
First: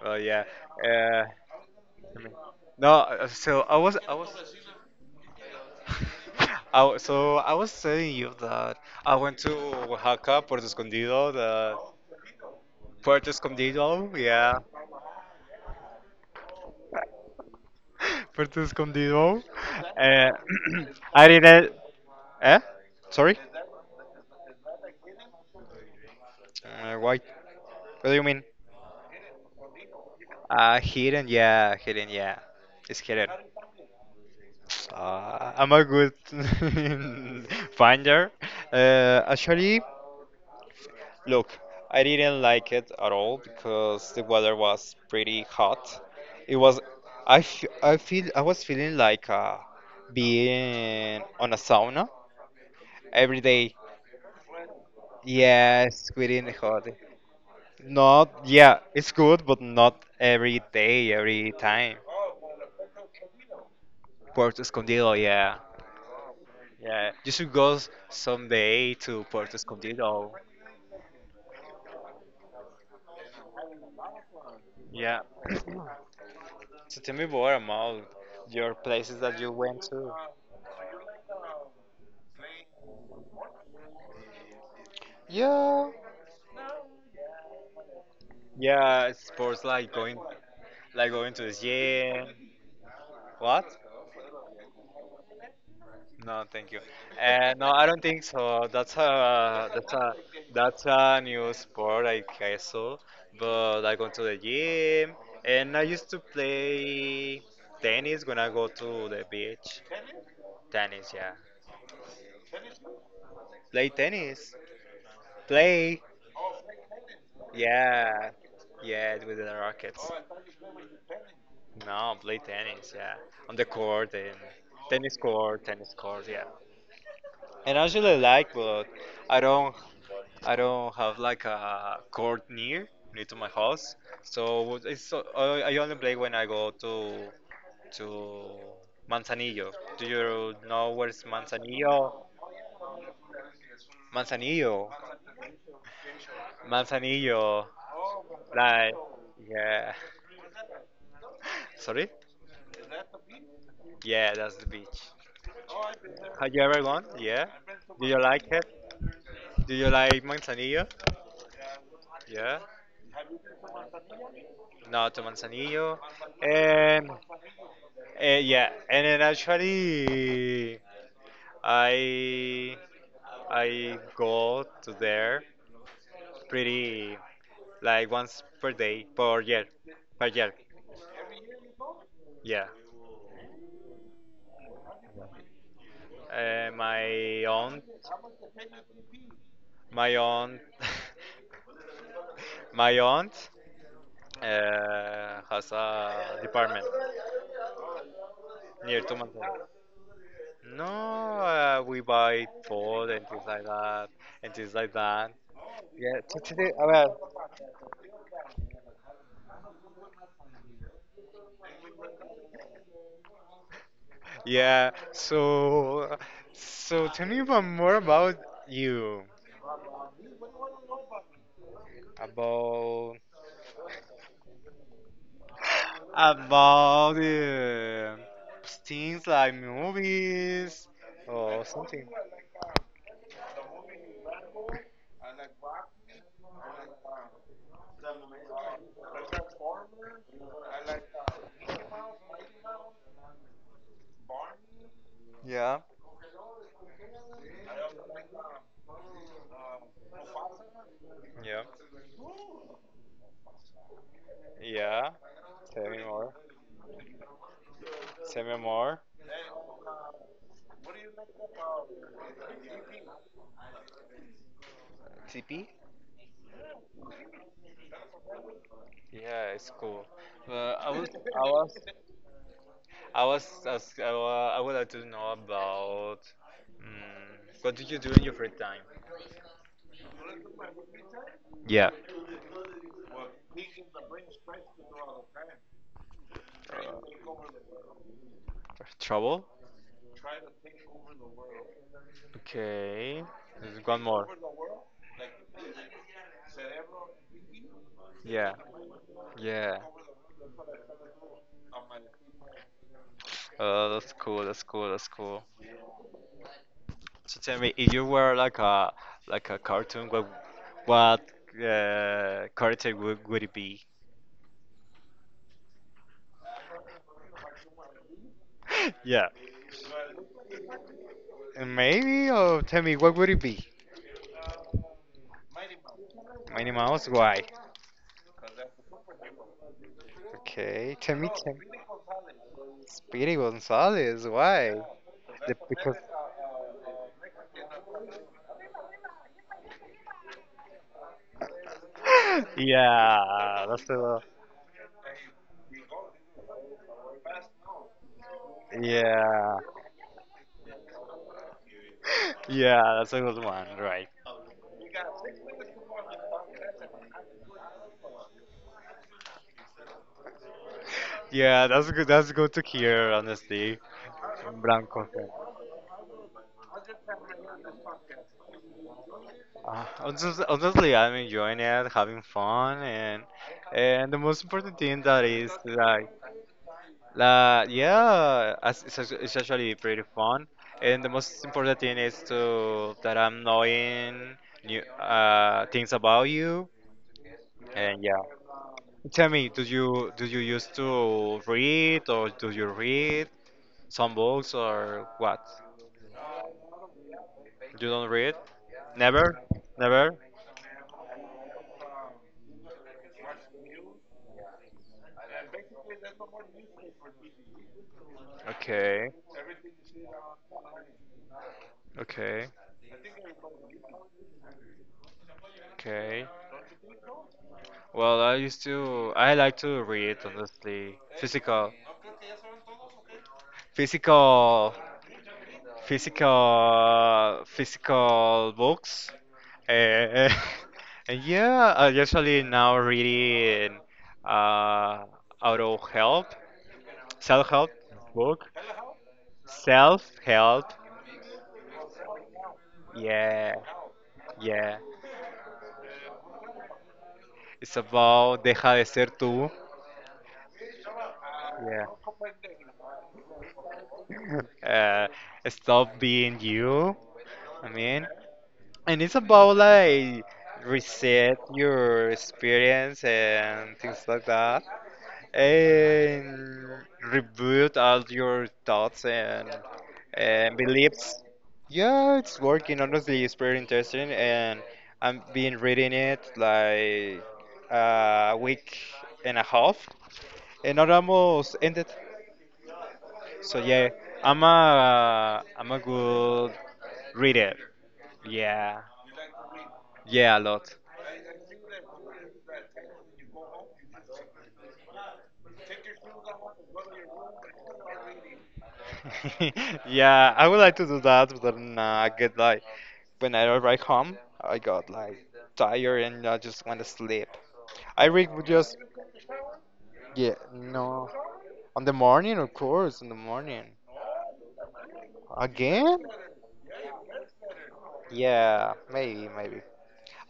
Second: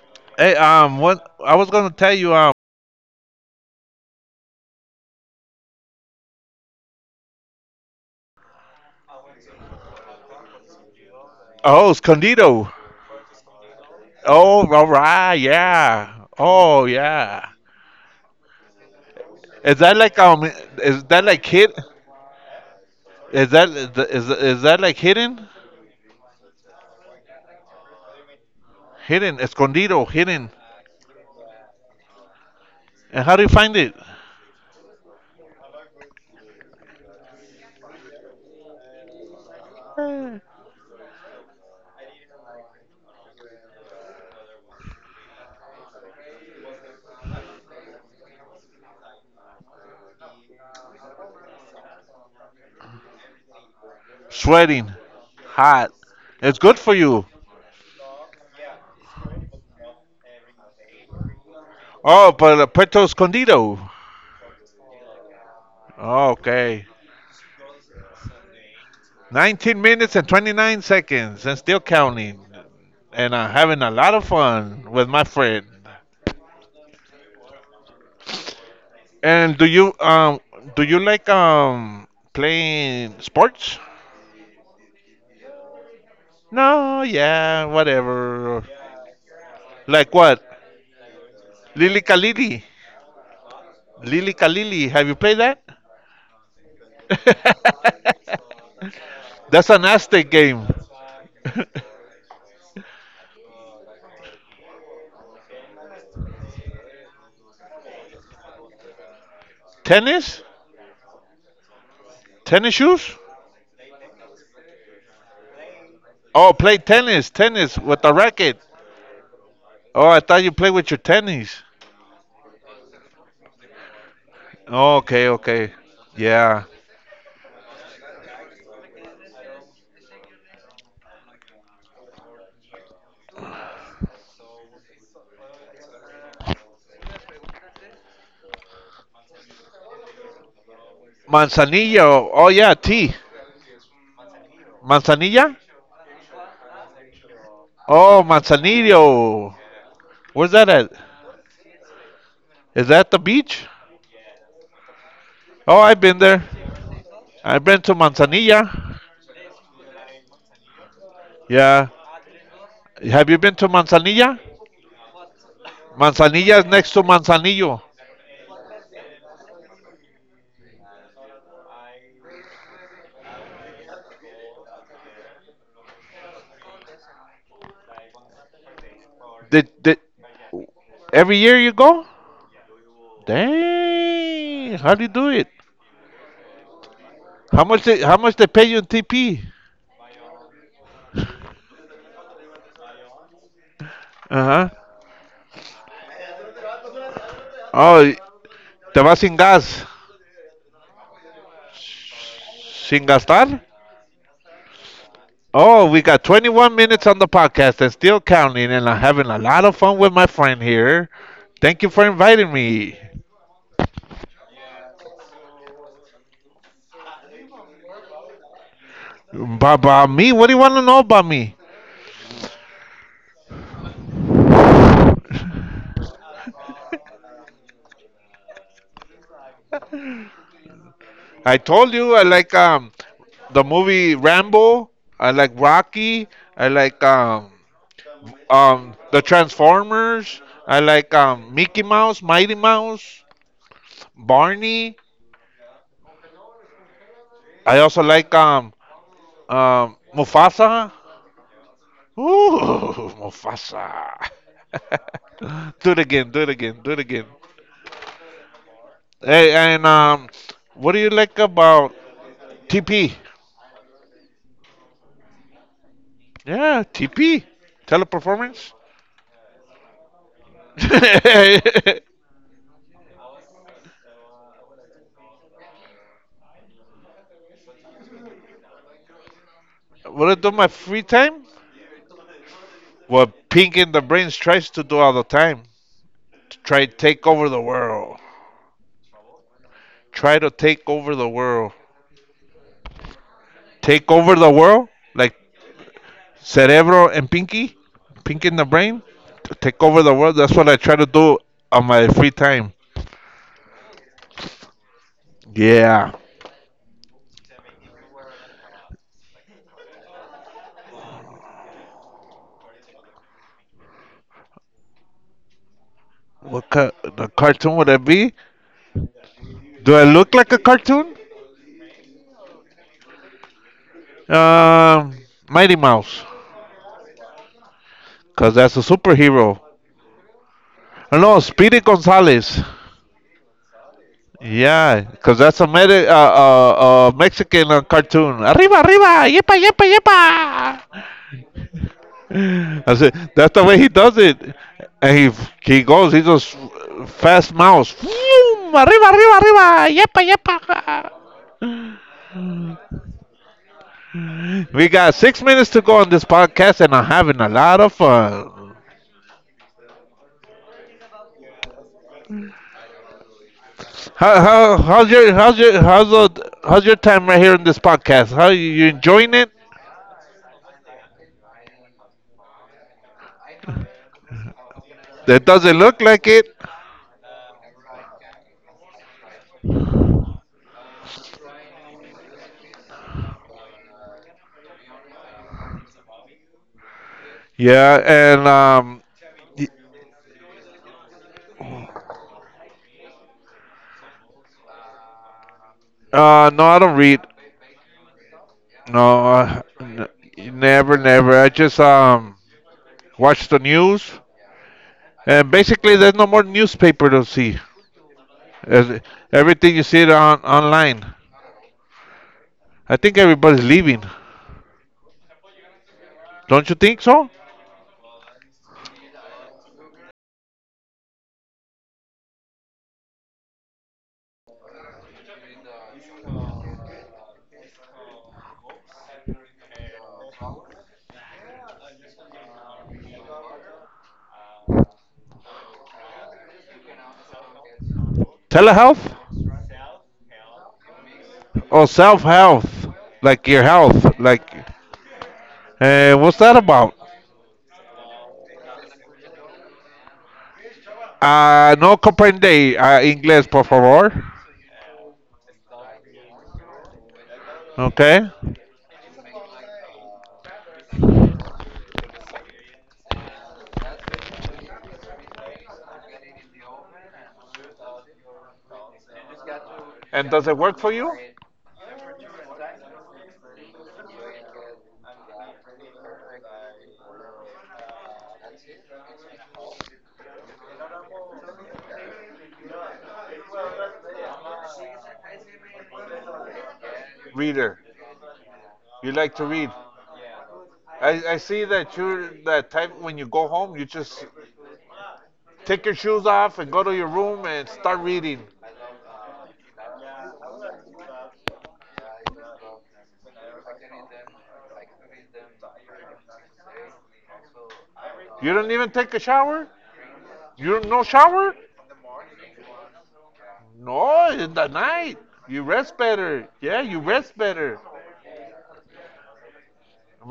Speaker 1: Well, yeah.
Speaker 2: Hey,
Speaker 1: Uh,
Speaker 2: what I was
Speaker 1: I
Speaker 2: gonna tell
Speaker 1: mean-
Speaker 2: you, um,
Speaker 1: no. So I was. Oh, so I was telling you that I went to Oaxaca, Puerto Escondido, the
Speaker 2: Oh, escondido.
Speaker 1: Puerto Escondido, yeah,
Speaker 2: Oh, all right, yeah. Oh, yeah.
Speaker 1: [laughs] Puerto Escondido.
Speaker 2: Is that like
Speaker 1: Uh,
Speaker 2: um, is
Speaker 1: [clears throat]
Speaker 2: that
Speaker 1: I
Speaker 2: like hid?
Speaker 1: didn't. Eh? Sorry?
Speaker 2: Is that like hidden?
Speaker 1: Why? What do you mean?
Speaker 2: Hidden, escondido, hidden.
Speaker 1: Hidden, yeah, hidden, yeah. It's
Speaker 2: And
Speaker 1: hidden.
Speaker 2: how do you find it? [sighs]
Speaker 1: I'm a good [laughs] finder. Actually,
Speaker 2: Eh,
Speaker 1: look, I didn't like it at all because the weather was pretty hot. It was, I was feeling like being on a sauna every day.
Speaker 2: sweating, hot.
Speaker 1: Yes, within the
Speaker 2: It's good
Speaker 1: hot.
Speaker 2: for you.
Speaker 1: Not, yeah, it's good, but not every day, every time.
Speaker 2: Oh, but Puerto Escondido.
Speaker 1: Puerto Escondido, yeah.
Speaker 2: Oh, okay.
Speaker 1: Yeah, you should go someday to Puerto
Speaker 2: 19 minutes and
Speaker 1: Escondido.
Speaker 2: 29 seconds and still counting. And I'm having a lot of fun with
Speaker 1: Yeah.
Speaker 2: my friend.
Speaker 1: [coughs] [clears throat] So tell me more about your places that you
Speaker 2: And
Speaker 1: went to.
Speaker 2: do you like playing sports?
Speaker 1: Yeah.
Speaker 2: No, yeah, whatever.
Speaker 1: Yeah, sports
Speaker 2: Like what?
Speaker 1: like going to the
Speaker 2: Lily
Speaker 1: gym.
Speaker 2: Kalili.
Speaker 1: What?
Speaker 2: Lily Kalili. Have you played that?
Speaker 1: No, thank you. No, I don't think so. That's
Speaker 2: [laughs]
Speaker 1: a
Speaker 2: That's an
Speaker 1: that's a
Speaker 2: Aztec game.
Speaker 1: that's a new
Speaker 2: [laughs]
Speaker 1: sport I saw. But I go to the gym, and I used to play tennis when I go to the beach.
Speaker 2: Tennis?
Speaker 1: Tennis, yeah.
Speaker 2: Tennis shoes?
Speaker 1: Play tennis. Play.
Speaker 2: Oh, play tennis, tennis with the
Speaker 1: Yeah,
Speaker 2: racket.
Speaker 1: yeah, with the
Speaker 2: Oh,
Speaker 1: rackets.
Speaker 2: I thought you play with your tennis.
Speaker 1: No, play tennis. Yeah, on the court and tennis
Speaker 2: Okay,
Speaker 1: court,
Speaker 2: okay.
Speaker 1: tennis court. Yeah.
Speaker 2: Yeah.
Speaker 1: And I actually like, but I don't I don't have like a court near to my house, so I only play when I go to Manzanillo. Do you know where's Manzanillo?
Speaker 2: Manzanillo. Oh yeah, tea.
Speaker 1: Manzanillo,
Speaker 2: Manzanilla?
Speaker 1: Manzanillo,
Speaker 2: Oh,
Speaker 1: like
Speaker 2: Manzanillo.
Speaker 1: yeah.
Speaker 2: Where's that at?
Speaker 1: [laughs] Sorry?
Speaker 2: Is that the beach?
Speaker 1: Yeah, that's the beach.
Speaker 2: Oh, I've been there.
Speaker 1: Have you ever gone? Yeah.
Speaker 2: I've been to
Speaker 1: Do you like it?
Speaker 2: Manzanilla.
Speaker 1: Do you like Manzanillo?
Speaker 2: Yeah.
Speaker 1: Yeah.
Speaker 2: Have you been to Manzanilla?
Speaker 1: No, to Manzanillo.
Speaker 2: Manzanilla is next to
Speaker 1: And
Speaker 2: Manzanillo.
Speaker 1: Yeah, and then actually, I I go to there pretty like once per day per year
Speaker 2: Did
Speaker 1: per year.
Speaker 2: every year you go?
Speaker 1: Yeah,
Speaker 2: Dang. How do you do it?
Speaker 1: uh, my
Speaker 2: How
Speaker 1: aunt,
Speaker 2: much they, how much they pay you in TP?
Speaker 1: my aunt, [laughs] my aunt
Speaker 2: Uh-huh.
Speaker 1: has a department
Speaker 2: Oh,
Speaker 1: near
Speaker 2: te
Speaker 1: to
Speaker 2: vas
Speaker 1: my
Speaker 2: sin
Speaker 1: home.
Speaker 2: gas.
Speaker 1: No, we buy
Speaker 2: Sin
Speaker 1: food and things
Speaker 2: gastar?
Speaker 1: like that and things like that.
Speaker 2: Oh, we
Speaker 1: Yeah,
Speaker 2: got
Speaker 1: today,
Speaker 2: 21 minutes
Speaker 1: well,
Speaker 2: on the podcast and still counting, and I'm having a lot of fun with my friend here. Thank you for inviting me.
Speaker 1: Yeah. So tell me about more about you,
Speaker 2: About me? What do you want to know about me?
Speaker 1: about about things like movies
Speaker 2: I
Speaker 1: or
Speaker 2: told
Speaker 1: something.
Speaker 2: you I like the movie Rambo. I like Rocky. I like the Transformers. I like Mickey Mouse, Mighty Mouse, Barney.
Speaker 1: Yeah.
Speaker 2: I also like Mufasa.
Speaker 1: Yeah.
Speaker 2: Ooh, [laughs] Mufasa.
Speaker 1: Yeah.
Speaker 2: [laughs]
Speaker 1: Tell
Speaker 2: Do it
Speaker 1: me
Speaker 2: again.
Speaker 1: more.
Speaker 2: Do it again. Do it again.
Speaker 1: Tell me more.
Speaker 2: Hey, and what do you like about TP?
Speaker 1: TP?
Speaker 2: Yeah, TP, teleperformance.
Speaker 1: Yeah, it's cool.
Speaker 2: [laughs]
Speaker 1: Well, I was, I was,
Speaker 2: What
Speaker 1: I was, ask- I wa- I would like to know about, mm what do you do in your free time?
Speaker 2: I do my free time?
Speaker 1: Yeah.
Speaker 2: What Pink in the Brains tries to do all the time. To try to take over the world.
Speaker 1: Trouble?
Speaker 2: Try to take over the world.
Speaker 1: Okay. There's one
Speaker 2: Take
Speaker 1: more.
Speaker 2: over the world? Like Cerebro and Pinky? Pink
Speaker 1: Yeah.
Speaker 2: in the Brain? To
Speaker 1: Yeah.
Speaker 2: take over the world? That's what I try to do on my free time.
Speaker 1: That's cool. That's cool. That's cool.
Speaker 2: Yeah.
Speaker 1: So tell me, if you were like a cartoon, what character would it be?
Speaker 2: The cartoon would it be?
Speaker 1: [laughs] Yeah.
Speaker 2: Do I look like a cartoon?
Speaker 1: Maybe, or tell me, what would it be?
Speaker 2: Um, Mighty Mouse.
Speaker 1: Minnie Mouse, why?
Speaker 2: Because that's a superhero.
Speaker 1: Okay,
Speaker 2: Oh,
Speaker 1: tell me,
Speaker 2: no,
Speaker 1: tell me.
Speaker 2: Speedy Gonzalez.
Speaker 1: Speedy Gonzalez, why?
Speaker 2: Yeah, because that's a
Speaker 1: Because
Speaker 2: Mexican cartoon. Arriba, arriba, yepa, yepa, yepa.
Speaker 1: [laughs]
Speaker 2: That's it. That's the
Speaker 1: yeah,
Speaker 2: way
Speaker 1: that's
Speaker 2: he does
Speaker 1: the
Speaker 2: it. And he goes fast mouse. Vroom, Arriba, arriba,
Speaker 1: yeah.
Speaker 2: arriba, yepa, yepa.
Speaker 1: Yeah, that's a good one, right?
Speaker 2: We got 6 minutes to go on this podcast, and I'm having a lot of fun.
Speaker 1: Yeah, that's good. That's good to hear, honestly.
Speaker 2: How how's
Speaker 1: Blanco.
Speaker 2: your how's your how's the, how's your time right here in this podcast? How you enjoying it?
Speaker 1: Honestly, I'm enjoying it, having fun, and the most important thing that
Speaker 2: That
Speaker 1: is
Speaker 2: doesn't look
Speaker 1: like,
Speaker 2: like it.
Speaker 1: la yeah, it's, it's actually pretty fun. And the most important thing is to that I'm knowing new things about you,
Speaker 2: Yeah,
Speaker 1: and yeah.
Speaker 2: and
Speaker 1: Tell me, do you used to read or do you read some books or what?
Speaker 2: No, I don't read.
Speaker 1: You don't read?
Speaker 2: No,
Speaker 1: Never?
Speaker 2: uh, n-
Speaker 1: Never?
Speaker 2: Never, never. I just watch the news, and basically there's no more newspaper to see. As-
Speaker 1: Okay.
Speaker 2: Everything you see it on online.
Speaker 1: Okay.
Speaker 2: I think everybody's leaving.
Speaker 1: Okay.
Speaker 2: Don't you think so?
Speaker 1: Well, I like to read honestly. Physical. Physical physical books. Eh, [laughs] and yeah, I usually now reading uh auto help. Self help book.
Speaker 2: Telehealth
Speaker 1: Self help.
Speaker 2: or self health, like
Speaker 1: Yeah,
Speaker 2: your health, like.
Speaker 1: yeah.
Speaker 2: What's that about?
Speaker 1: It's about deja de ser tú. Yeah.
Speaker 2: No comprende inglés, por favor.
Speaker 1: [laughs] Uh, stop being you. I mean,
Speaker 2: Okay.
Speaker 1: and it's about like reset your experience and things like that. And reboot all your thoughts and
Speaker 2: And does
Speaker 1: and
Speaker 2: it work for you,
Speaker 1: beliefs. Yeah, it's working. Honestly, it's pretty interesting, and I've been reading it like a week and a half, and it almost ended. So yeah, I'm a good reader.
Speaker 2: reader?
Speaker 1: Yeah,
Speaker 2: You like to read?
Speaker 1: yeah, a lot.
Speaker 2: I see that you're that type when you go home, you just take your shoes off and go to your room and start reading.
Speaker 1: [laughs] Yeah, I would like to do that, but then I get like when I arrive home, I got like tired and I just want to sleep. I read would
Speaker 2: You don't
Speaker 1: just
Speaker 2: even take a shower?
Speaker 1: yeah,
Speaker 2: You don't no
Speaker 1: no,
Speaker 2: shower?
Speaker 1: on the morning, of course, in the morning
Speaker 2: No, in the night. You rest
Speaker 1: again.
Speaker 2: better. Yeah, you rest better.
Speaker 1: Yeah, maybe, maybe.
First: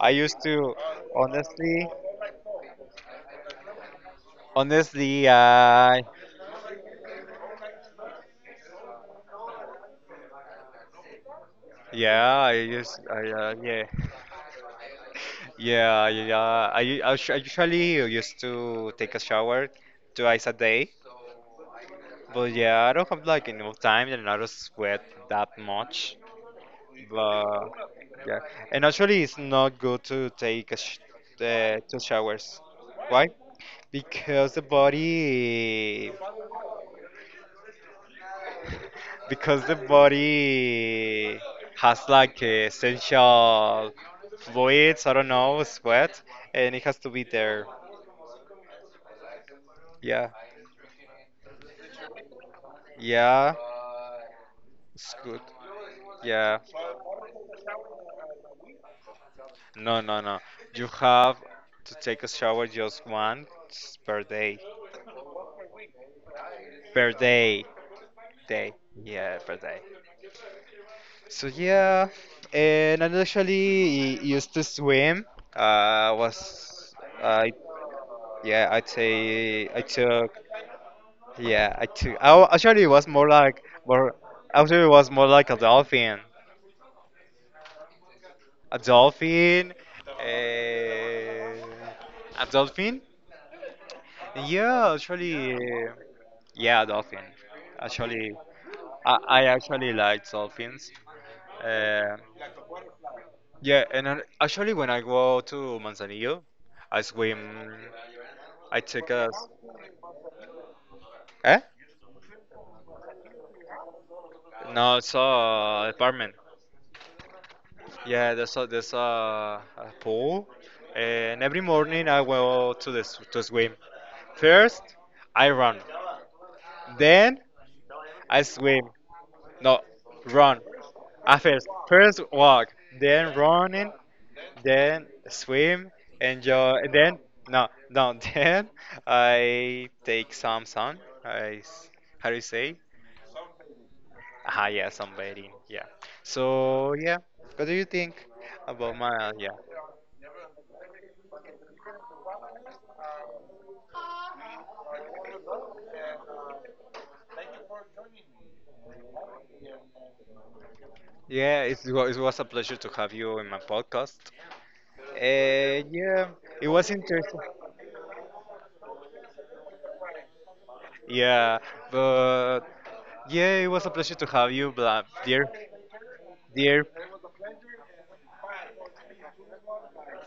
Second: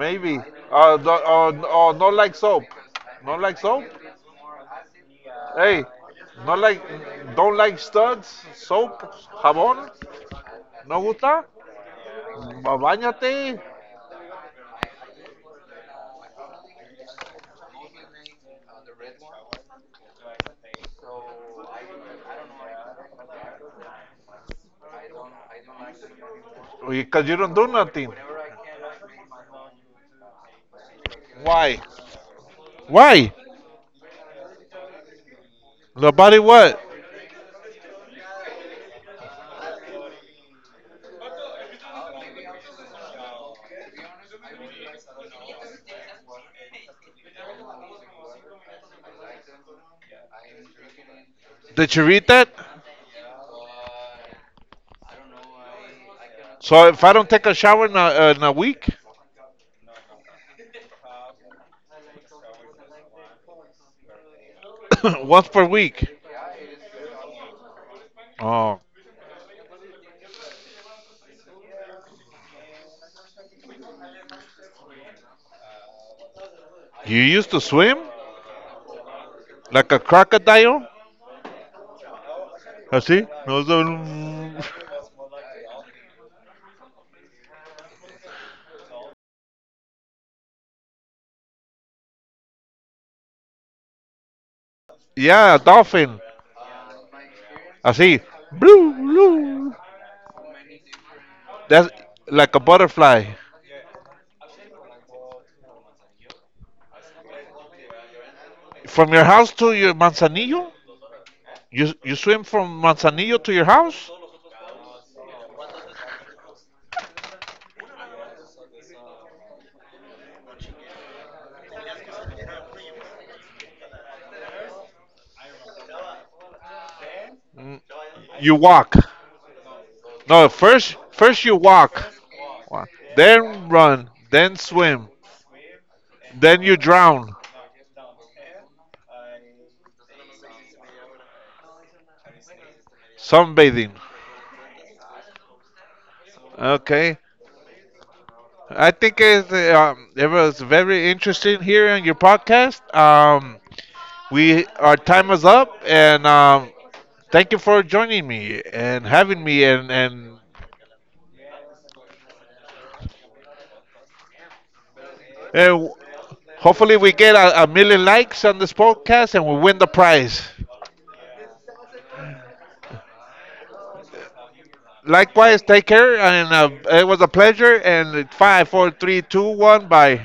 Speaker 1: I used to
Speaker 2: The
Speaker 1: honestly
Speaker 2: No like soap. No like soap?
Speaker 1: honestly
Speaker 2: Hey,
Speaker 1: I
Speaker 2: no like, don't like studs, soap, jabón. No gusta?
Speaker 1: yeah I used I
Speaker 2: Bañate.
Speaker 1: yeah. Yeah, yeah, yeah. I usually used to take a shower twice a day, but yeah, I don't have like enough time and I don't sweat that much.
Speaker 2: Because you don't do
Speaker 1: But
Speaker 2: nothing.
Speaker 1: yeah, and actually, it's not good to take a sh
Speaker 2: Why?
Speaker 1: two showers. Why?
Speaker 2: Why?
Speaker 1: Because the body,
Speaker 2: Nobody what?
Speaker 1: because the body has like essential fluids. I don't know, sweat, and it has to be there. Yeah,
Speaker 2: Did you read that?
Speaker 1: yeah, it's good. Yeah.
Speaker 2: So if I don't take a shower in a week,
Speaker 1: No, no, no. You have to take a shower just once per day.
Speaker 2: [coughs] once per week.
Speaker 1: Per day. Day.
Speaker 2: Oh,
Speaker 1: Yeah, per day. So yeah, and I actually used to swim. Was
Speaker 2: you
Speaker 1: I?
Speaker 2: used to swim
Speaker 1: Yeah, I'd say I
Speaker 2: like a
Speaker 1: took.
Speaker 2: crocodile?
Speaker 1: Yeah, I took. Actually it was
Speaker 2: Así.
Speaker 1: more like
Speaker 2: No,
Speaker 1: more. Actually, it was more like a dolphin. A dolphin. eh, A dolphin. Yeah, actually, uh,
Speaker 2: yeah, a dolphin.
Speaker 1: yeah, dolphin.
Speaker 2: Así.
Speaker 1: Actually,
Speaker 2: Blue,
Speaker 1: I, I
Speaker 2: blue.
Speaker 1: actually like dolphins.
Speaker 2: That's
Speaker 1: Uh,
Speaker 2: like a butterfly.
Speaker 1: yeah, and I, actually, when I go to Manzanillo, I swim. I take
Speaker 2: From your
Speaker 1: a
Speaker 2: house to your Manzanillo?
Speaker 1: eh?
Speaker 2: You swim from Manzanillo to your house?
Speaker 1: No, it's a apartment. Yeah, a pool, and every morning I go to the to swim. First, I run, then
Speaker 2: Mm,
Speaker 1: I
Speaker 2: you
Speaker 1: swim.
Speaker 2: walk.
Speaker 1: No,
Speaker 2: No,
Speaker 1: run.
Speaker 2: first
Speaker 1: At
Speaker 2: first you
Speaker 1: first,
Speaker 2: walk.
Speaker 1: first walk,
Speaker 2: Wa-
Speaker 1: then
Speaker 2: Then
Speaker 1: running,
Speaker 2: run, then
Speaker 1: then
Speaker 2: swim,
Speaker 1: swim, and
Speaker 2: then
Speaker 1: jo-
Speaker 2: you
Speaker 1: and then
Speaker 2: drown.
Speaker 1: no, no. [laughs] Then I take some sun. I s- how do you say?
Speaker 2: Sunbathing.
Speaker 1: Ah, yeah, sunbathing. Yeah. So yeah,
Speaker 2: Okay.
Speaker 1: what do you think
Speaker 2: I
Speaker 1: about
Speaker 2: think
Speaker 1: my yeah?
Speaker 2: it's, it was very interesting here on your podcast. We our time is up, and thank you for joining me and having me,
Speaker 1: Yeah, it was a pleasure to have you in my podcast.
Speaker 2: and
Speaker 1: Yeah, it was
Speaker 2: hopefully we get
Speaker 1: interesting.
Speaker 2: a million likes on this podcast and we win the prize.
Speaker 1: Yeah, but yeah, it was a pleasure to have you, dear
Speaker 2: Likewise, take care, and
Speaker 1: their
Speaker 2: it was a pleasure. And five, four, three, two, one, bye.